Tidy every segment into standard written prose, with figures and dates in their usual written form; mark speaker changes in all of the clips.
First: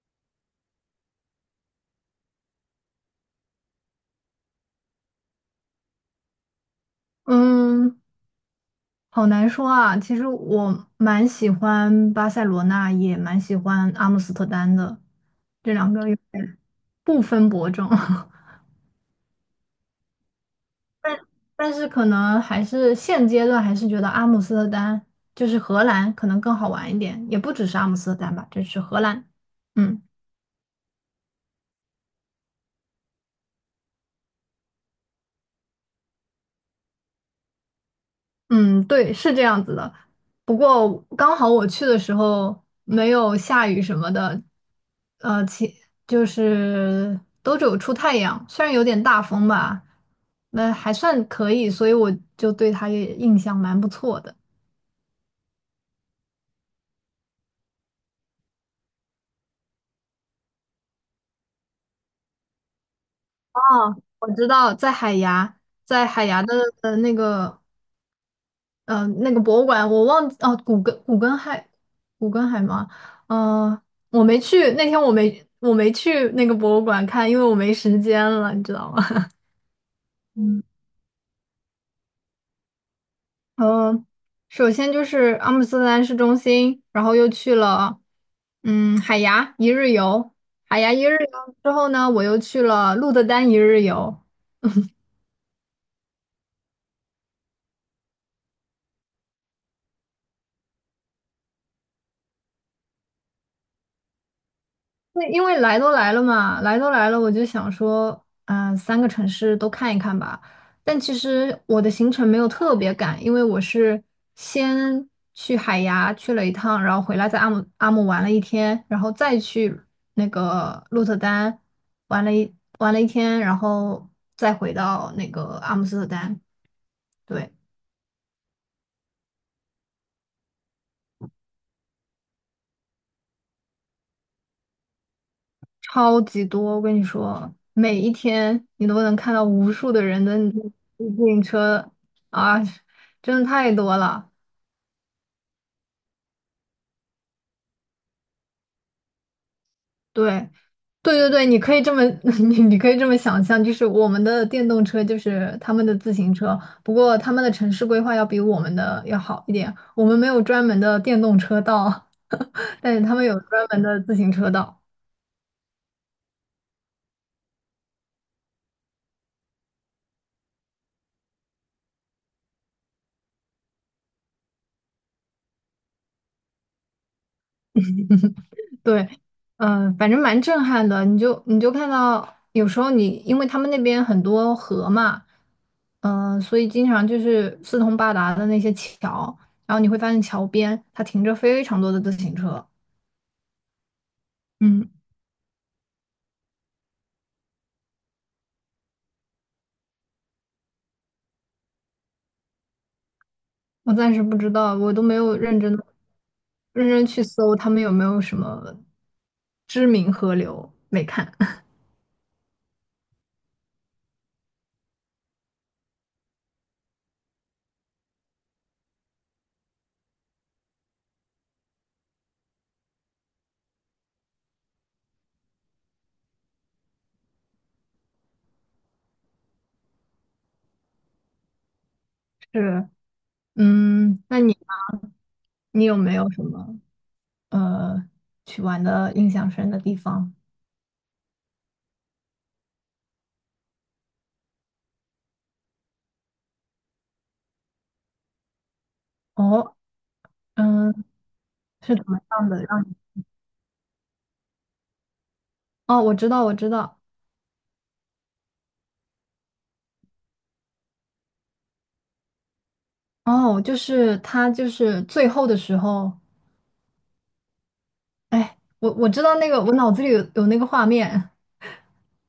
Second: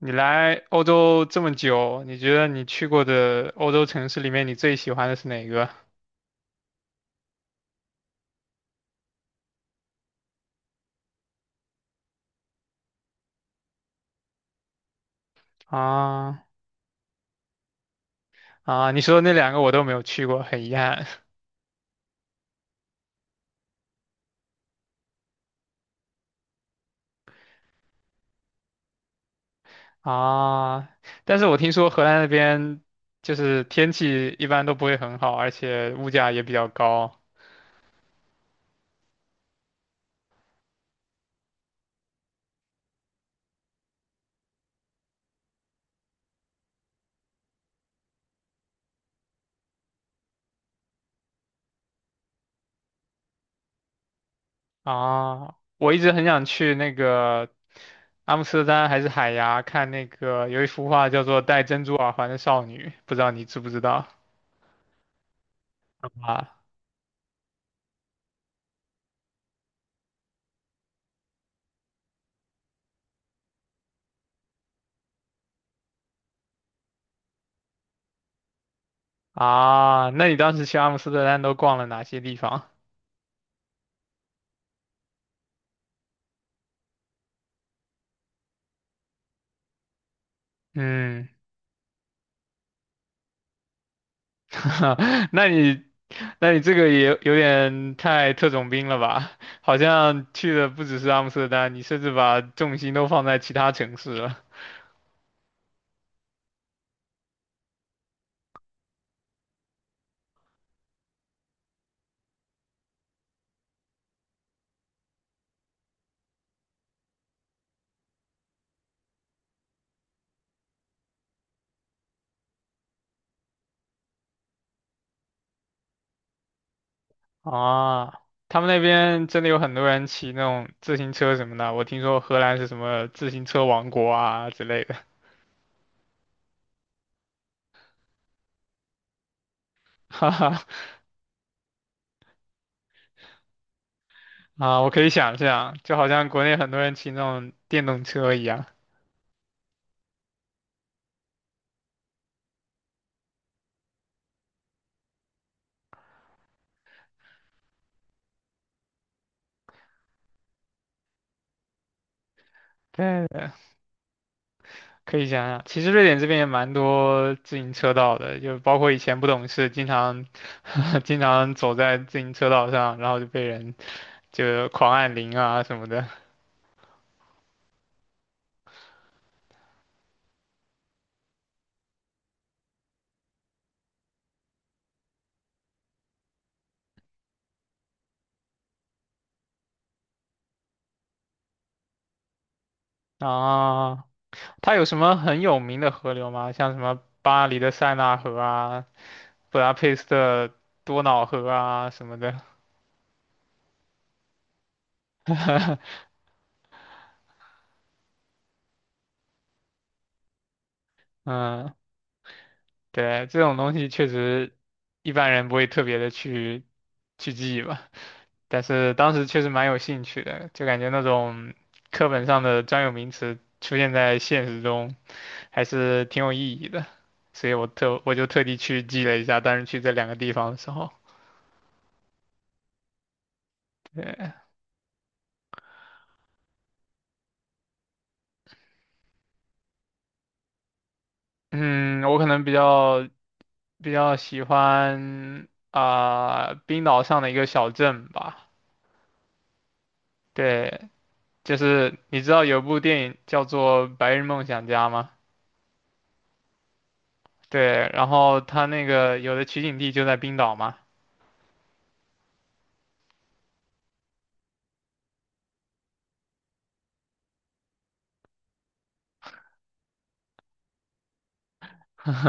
Speaker 1: 你来欧洲这么久，你觉得你去过的欧洲城市里面，你最喜欢的是哪个？
Speaker 2: 嗯，好难说啊。其实我蛮喜欢巴塞罗那，也蛮喜欢阿姆斯特丹的，这两个有
Speaker 1: 啊
Speaker 2: 点不分伯仲。
Speaker 1: 啊，你说的那两个我都没有去过，很遗憾
Speaker 2: 但但是可能还是现阶段还是觉得阿姆斯特丹就是荷兰可能更好玩一点，也不只是阿姆斯特丹吧，就是荷兰。嗯。
Speaker 1: 啊。但是我听说荷兰那边就是天气一般都不会很好，而且物价也比较高
Speaker 2: 嗯，对，是这样子的。不过刚好我去的时候没有下雨什么的，呃，其就是都只有出太阳，虽然有点大风吧，那还算可以，所以我就对它也印象蛮不错的。
Speaker 1: 啊。我一直很想去那个阿姆斯特丹还是海牙看那个有一幅画叫做《戴珍珠耳环的少女》，不知道你知
Speaker 2: 哦，
Speaker 1: 不知道
Speaker 2: 我知道在海牙，在海牙
Speaker 1: 啊？
Speaker 2: 的呃那个嗯，那个博物馆我忘记哦，古根海吗？嗯，我没去，那天我没去那个博物馆看，因为我没时间了，你知道吗？
Speaker 1: 啊，那你当
Speaker 2: 嗯，
Speaker 1: 时去阿姆斯特丹都逛了哪些地方？
Speaker 2: 呃，首先就是阿姆斯特丹市中心，然后又去了嗯海牙一日游，海牙一日
Speaker 1: 嗯，
Speaker 2: 游之后呢，我又去了鹿特丹一日游，
Speaker 1: 那你那你这个也有点太特种兵了吧？好像去的不只是阿姆斯特丹，你甚至把重心都放在其他城市了。
Speaker 2: 那因为来都来了嘛，来都来了，我就想说，嗯、三个城市都看一看吧。但其实我的行程没有特别赶，因为我是先去海牙去了一趟，然后回来在阿姆玩了一天，然后再去那个鹿特丹玩了一天，然后再回到那个阿姆斯特丹。对。
Speaker 1: 啊，他们那边真的有很多人骑那种自行车什么的，我听说荷兰是什么自行车王国啊之类的。
Speaker 2: 超级多，我跟你说，每一天你都能看到无数的 人
Speaker 1: 哈
Speaker 2: 的自
Speaker 1: 哈，
Speaker 2: 行车啊，真的太多了。
Speaker 1: 啊，我可以想象，就好像国内很多人骑那种电动车一样。
Speaker 2: 对，对对对，你可以这么，你可以这么想象，就是我们的电动车就是他们的自行车，不过他们的城市规划要比我们的要好一点，我们没有专门的电动车道，但是他们
Speaker 1: 对，
Speaker 2: 有专门的自行车道。
Speaker 1: 可以想想，其实瑞典这边也蛮多自行车道的，就包括以前不懂事，经常 经常走在自行车道上，然后就被人就狂按铃啊什么的。
Speaker 2: 对，嗯、反正蛮震撼的。你就看到，有时候你因为他们那边很多河嘛，嗯、所以经常就是四通八达的那些桥，然后你会发现桥边它停着非常多的自行车。
Speaker 1: 啊，它有
Speaker 2: 嗯，
Speaker 1: 什么很有名的河流吗？像什么巴黎的塞纳河啊、布达佩斯的多瑙河啊什么的。
Speaker 2: 我暂时不知道，我都没有认真认真去搜他们有没有什么知名河流，没看。
Speaker 1: 嗯，对，这种东西确实一般人不会特别的去去记吧，但是当时确实蛮有兴趣的，就感觉那种课本上的专有名词出现在现实中还是挺有意义的，所以我就特地去记了一下，当时去这两个地方的时候，
Speaker 2: 是，嗯，
Speaker 1: 对，
Speaker 2: 那你你有没有什么呃去玩的印象深的地方？
Speaker 1: 嗯，我可能比较喜欢啊、冰岛上的一个小镇吧，
Speaker 2: 哦。
Speaker 1: 对。
Speaker 2: 嗯。
Speaker 1: 就是
Speaker 2: 是怎么
Speaker 1: 你知道
Speaker 2: 样
Speaker 1: 有
Speaker 2: 的？
Speaker 1: 部
Speaker 2: 让你
Speaker 1: 电影叫做《白日梦想家》吗？
Speaker 2: 哦，我知道，我知道。
Speaker 1: 对，然后他那个有的取景地就在冰岛嘛。
Speaker 2: 哦，就是他，就是最后的时候，哎，我我知道那个，我脑子里有那个画面，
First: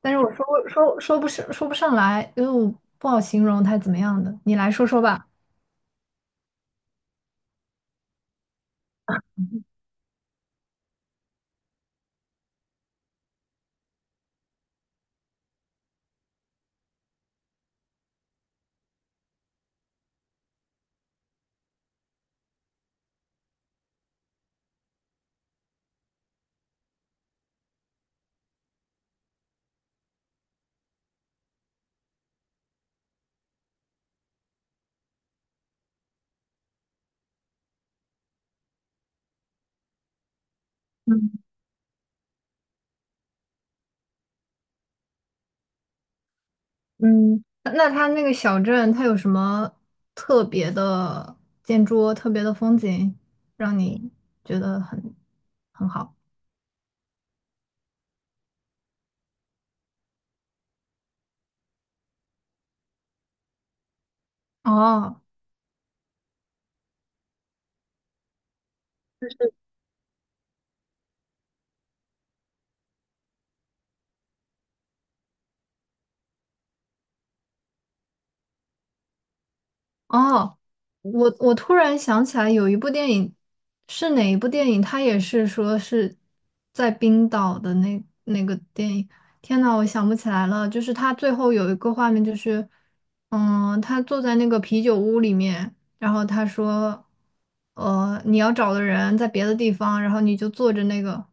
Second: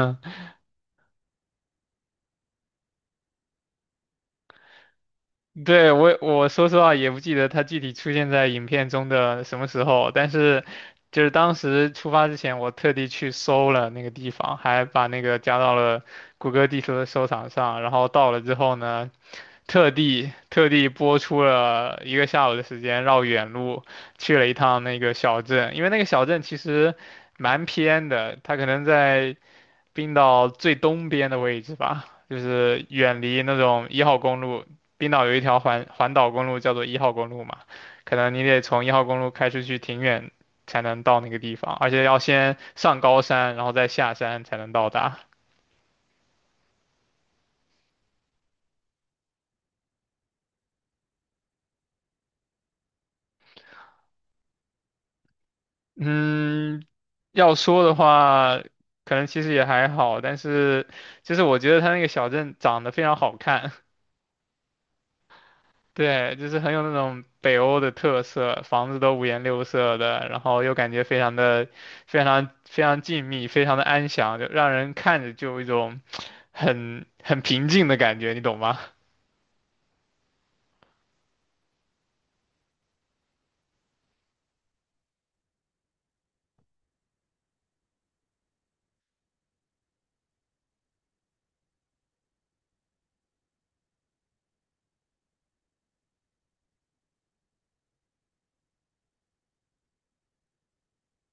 Speaker 2: 但是我 说不上来，因为我不好形容他怎么样的。你来说说吧。
Speaker 1: 对，我说实话也不记得他具体出现在影片中的什么时候，但是就是当时出发之前，我特地去搜了那个地方，还把那个加到了谷歌地图的收藏上，然后到了之后呢，特地播出了一个下午的时间，绕远路去了一趟那个小镇，因为那个小镇其实蛮偏的，它可能在。冰岛最东边的位置吧，就是远离那种一号公路。冰岛有一条环岛公路叫做一号公路嘛，可能你得从一号公路开出去挺远才能到那
Speaker 2: 嗯
Speaker 1: 个地方，而且要先上高山，然后再下山才能到达。
Speaker 2: 嗯，那他那个小镇，它有什么特别的建筑、特别的风景，让你觉得很很好？
Speaker 1: 嗯，要说的话，可能其实也还好，但是就是我觉得它那个小镇长得非常好看，
Speaker 2: 哦，
Speaker 1: 对，就是很有那种北欧的特色，房子都五颜六色的，然后又感觉非常的、非常、非常静谧，非常的安详，就让人看着就有一种很平静的感觉，你懂吗？
Speaker 2: 哦，我我突然想起来有一部电影，是哪一部电影？它也是说是在冰岛的那个电影。天呐，我想不起来了。就是他最后有一个画面，就是嗯，他坐在那个啤酒屋里面，然后他说，你要找的人在别的地方，然后你就坐着那个，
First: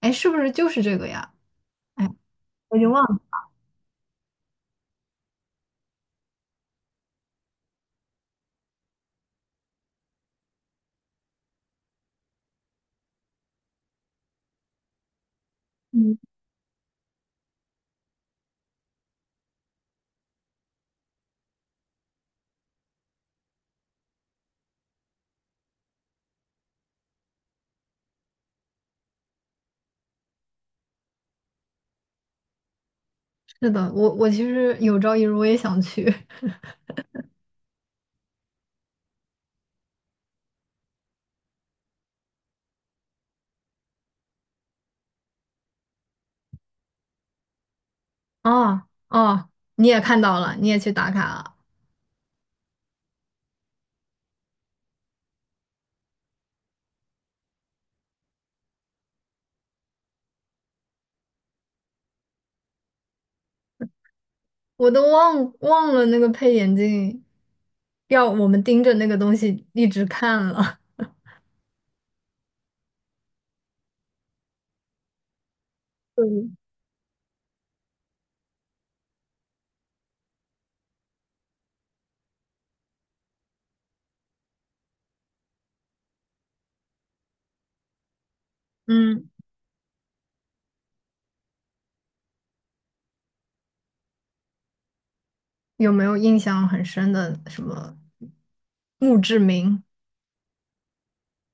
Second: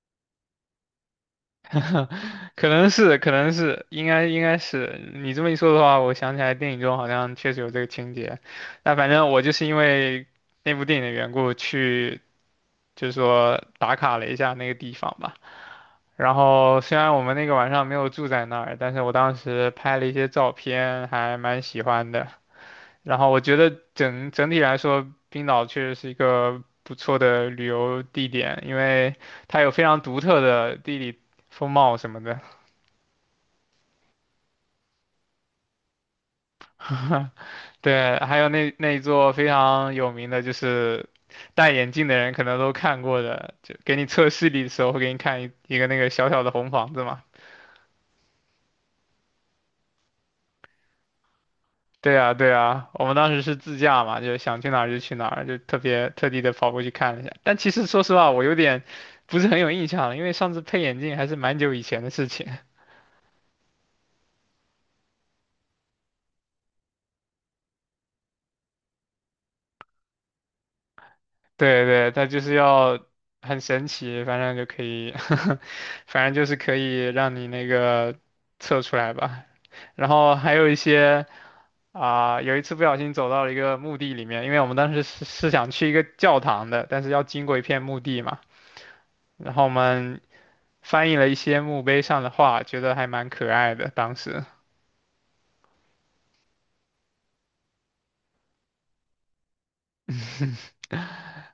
Speaker 2: 哎，是不是就是这个呀？哎，
Speaker 1: 可
Speaker 2: 我已
Speaker 1: 能
Speaker 2: 经忘
Speaker 1: 是，
Speaker 2: 了。
Speaker 1: 可能是，应该是。你这么一说的话，我想起来电影中好像确实有这个情节。那反正我就是因为那部电影的缘故去。就是说打卡了一下那个地方吧。
Speaker 2: 嗯，
Speaker 1: 然后虽然我们那个晚上没有住在那儿，但是我当时拍了一些照片，还蛮喜欢的。然后我觉得整体来说，冰岛确实是一个不错的旅游地点，因为它有非常独特的地理风貌什么的。
Speaker 2: 是的，我我其实有朝一日我也想去。
Speaker 1: 对，还有那一座非常有名的，就是戴眼镜的人可能都看过的，就给你测视力的时候会给你看一个那个小小的红房子嘛，
Speaker 2: 哦哦，你也看到了，你也去打卡了，
Speaker 1: 对呀，对呀，我们当时是自驾嘛，就想去哪儿就去哪儿，就特别特地的跑过去看了一下。但其实说实话，我有点不是很有印象了，因为上次配眼镜还是蛮久以前的事情。
Speaker 2: 我都忘了那个配眼镜，要我们盯着那个东西一直看了。
Speaker 1: 对对，它就是要很神奇，反正就可以，反正就是
Speaker 2: 嗯
Speaker 1: 可以让你那个测出来吧。然后还有一些啊、有一次不小心走到了一个墓地里面，因为我们当时是想去一个教堂的，但是要经过一片墓地嘛。
Speaker 2: 嗯，
Speaker 1: 然后我们翻译了一些墓碑上的话，觉得还蛮可爱的。当时
Speaker 2: 有没有印象很深的什么墓志铭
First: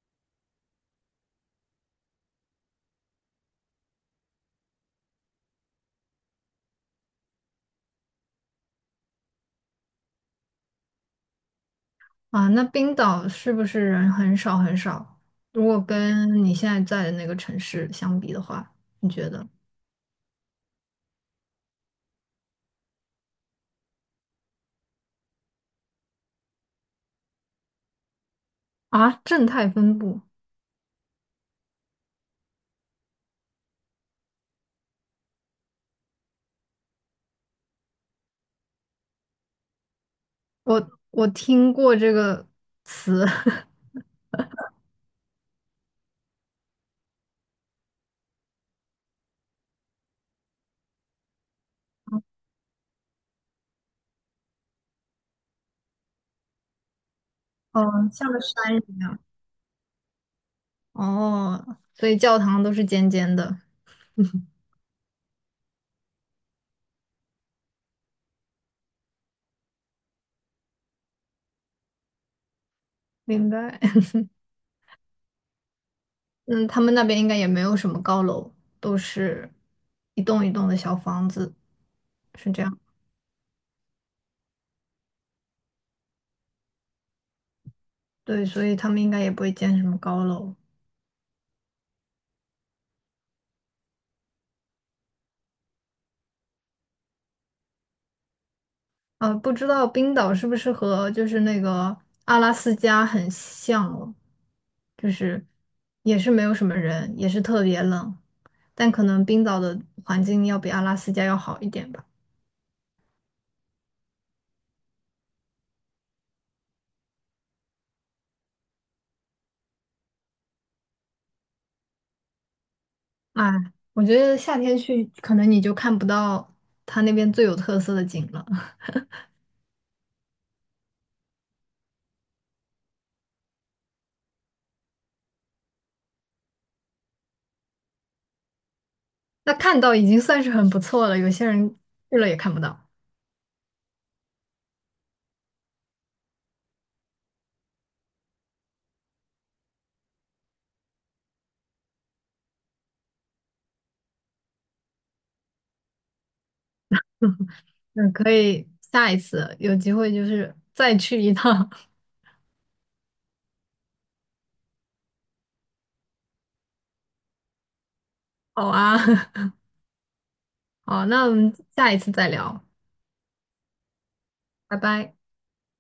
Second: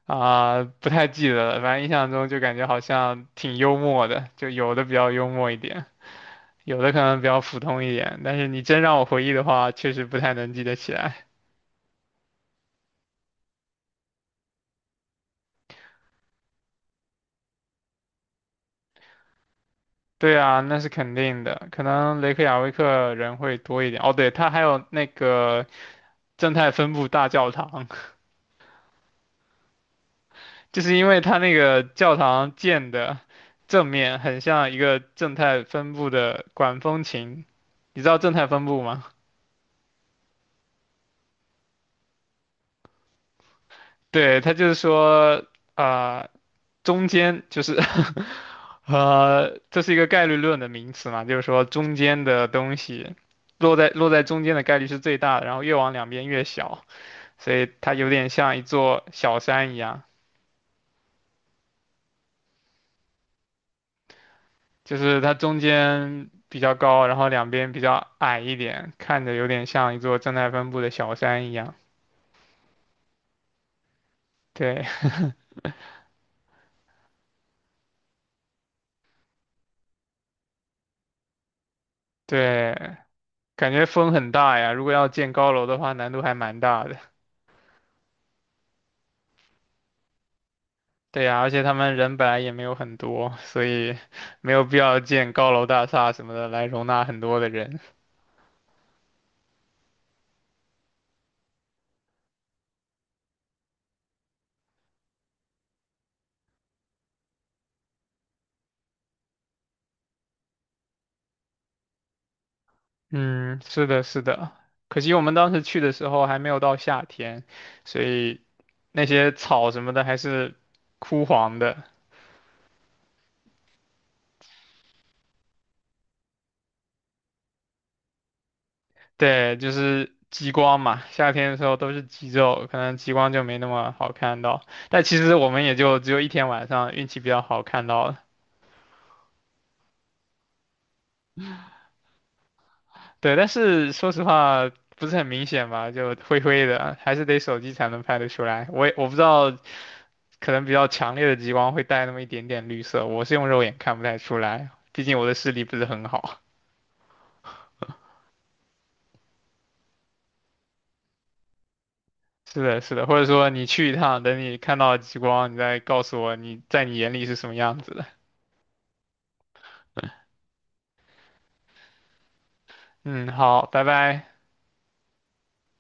Speaker 1: 啊、不太记得了，反正印象中就感觉好像挺幽默的，就有的比较幽默一点，有的可能比较普通一点。但是你真让我回忆的话，确实不太能记得起来。
Speaker 2: 啊？那冰岛是不是人很少很少？如果跟你现在在的那个城市相比的话，你觉得
Speaker 1: 对啊，那是肯定的，可能雷克雅未克人会多一点。哦，对，他还有那个正态分布大教堂，
Speaker 2: 啊，正态分布，
Speaker 1: 就是因为它那个教堂建的正面很像一个正态分布的管风琴，你知道正态分布吗？
Speaker 2: 我我听过这个词，
Speaker 1: 对，它就是说，啊、中间就是 这是一个概率论的名词嘛，就是说中间的东西落在中间的概率是最大的，然后越往两边越小，所以它有
Speaker 2: 嗯，
Speaker 1: 点
Speaker 2: 像个
Speaker 1: 像一
Speaker 2: 山一
Speaker 1: 座
Speaker 2: 样。
Speaker 1: 小山一样。
Speaker 2: 哦，所以教堂都是尖尖的，
Speaker 1: 就是它中间比较高，然后两边比较矮一点，看着有点像一座正态分布的小山一样。
Speaker 2: 明白。
Speaker 1: 对
Speaker 2: 嗯，他们那边应该也没有什么高楼，都是一栋一栋的小房子，是这样。
Speaker 1: 对，感觉风很大呀。如果要建高楼的话，难度还蛮大的。
Speaker 2: 对，所以他们应该也不会建什么高楼。
Speaker 1: 对呀，而且他们人本来也没有很多，所以没有必要建高楼大厦什么的来容纳很多的人。
Speaker 2: 不知道冰岛是不是和就是那个阿拉斯加很像哦，就是也是没有什么人，也是特别冷，但可能冰岛的环境要比阿拉斯加要好一点吧。
Speaker 1: 嗯，是的，是的。可惜我们当时去的时候还没有到夏天，所以那些草什么的还是枯黄的。
Speaker 2: 啊，我觉得夏天去，可能你就看不到它那边最有特色的景了。
Speaker 1: 对，就是极光嘛，夏天的时候都是极昼，可能极光就没那么好看到。但其实我们也就只有一天晚上运气比较好看到了。
Speaker 2: 那看到已经算是很不错了，有些人去了也看不到。
Speaker 1: 对，但是说实话不是很明显吧，就灰灰的，还是得手机才能拍得出来。我不知道，可能比较强烈的极光会带那么一点点绿色，我是用肉眼看不太出来，毕竟我的视力不是很好。
Speaker 2: 嗯，可以下一次有机会就是再去一趟。
Speaker 1: 是的，是的，或者说你去一趟，等你看到极光，你再告诉我你在你眼里是什么样子的。
Speaker 2: 好啊，好，那我们下一次再聊，
Speaker 1: 嗯，好，拜拜。
Speaker 2: 拜拜。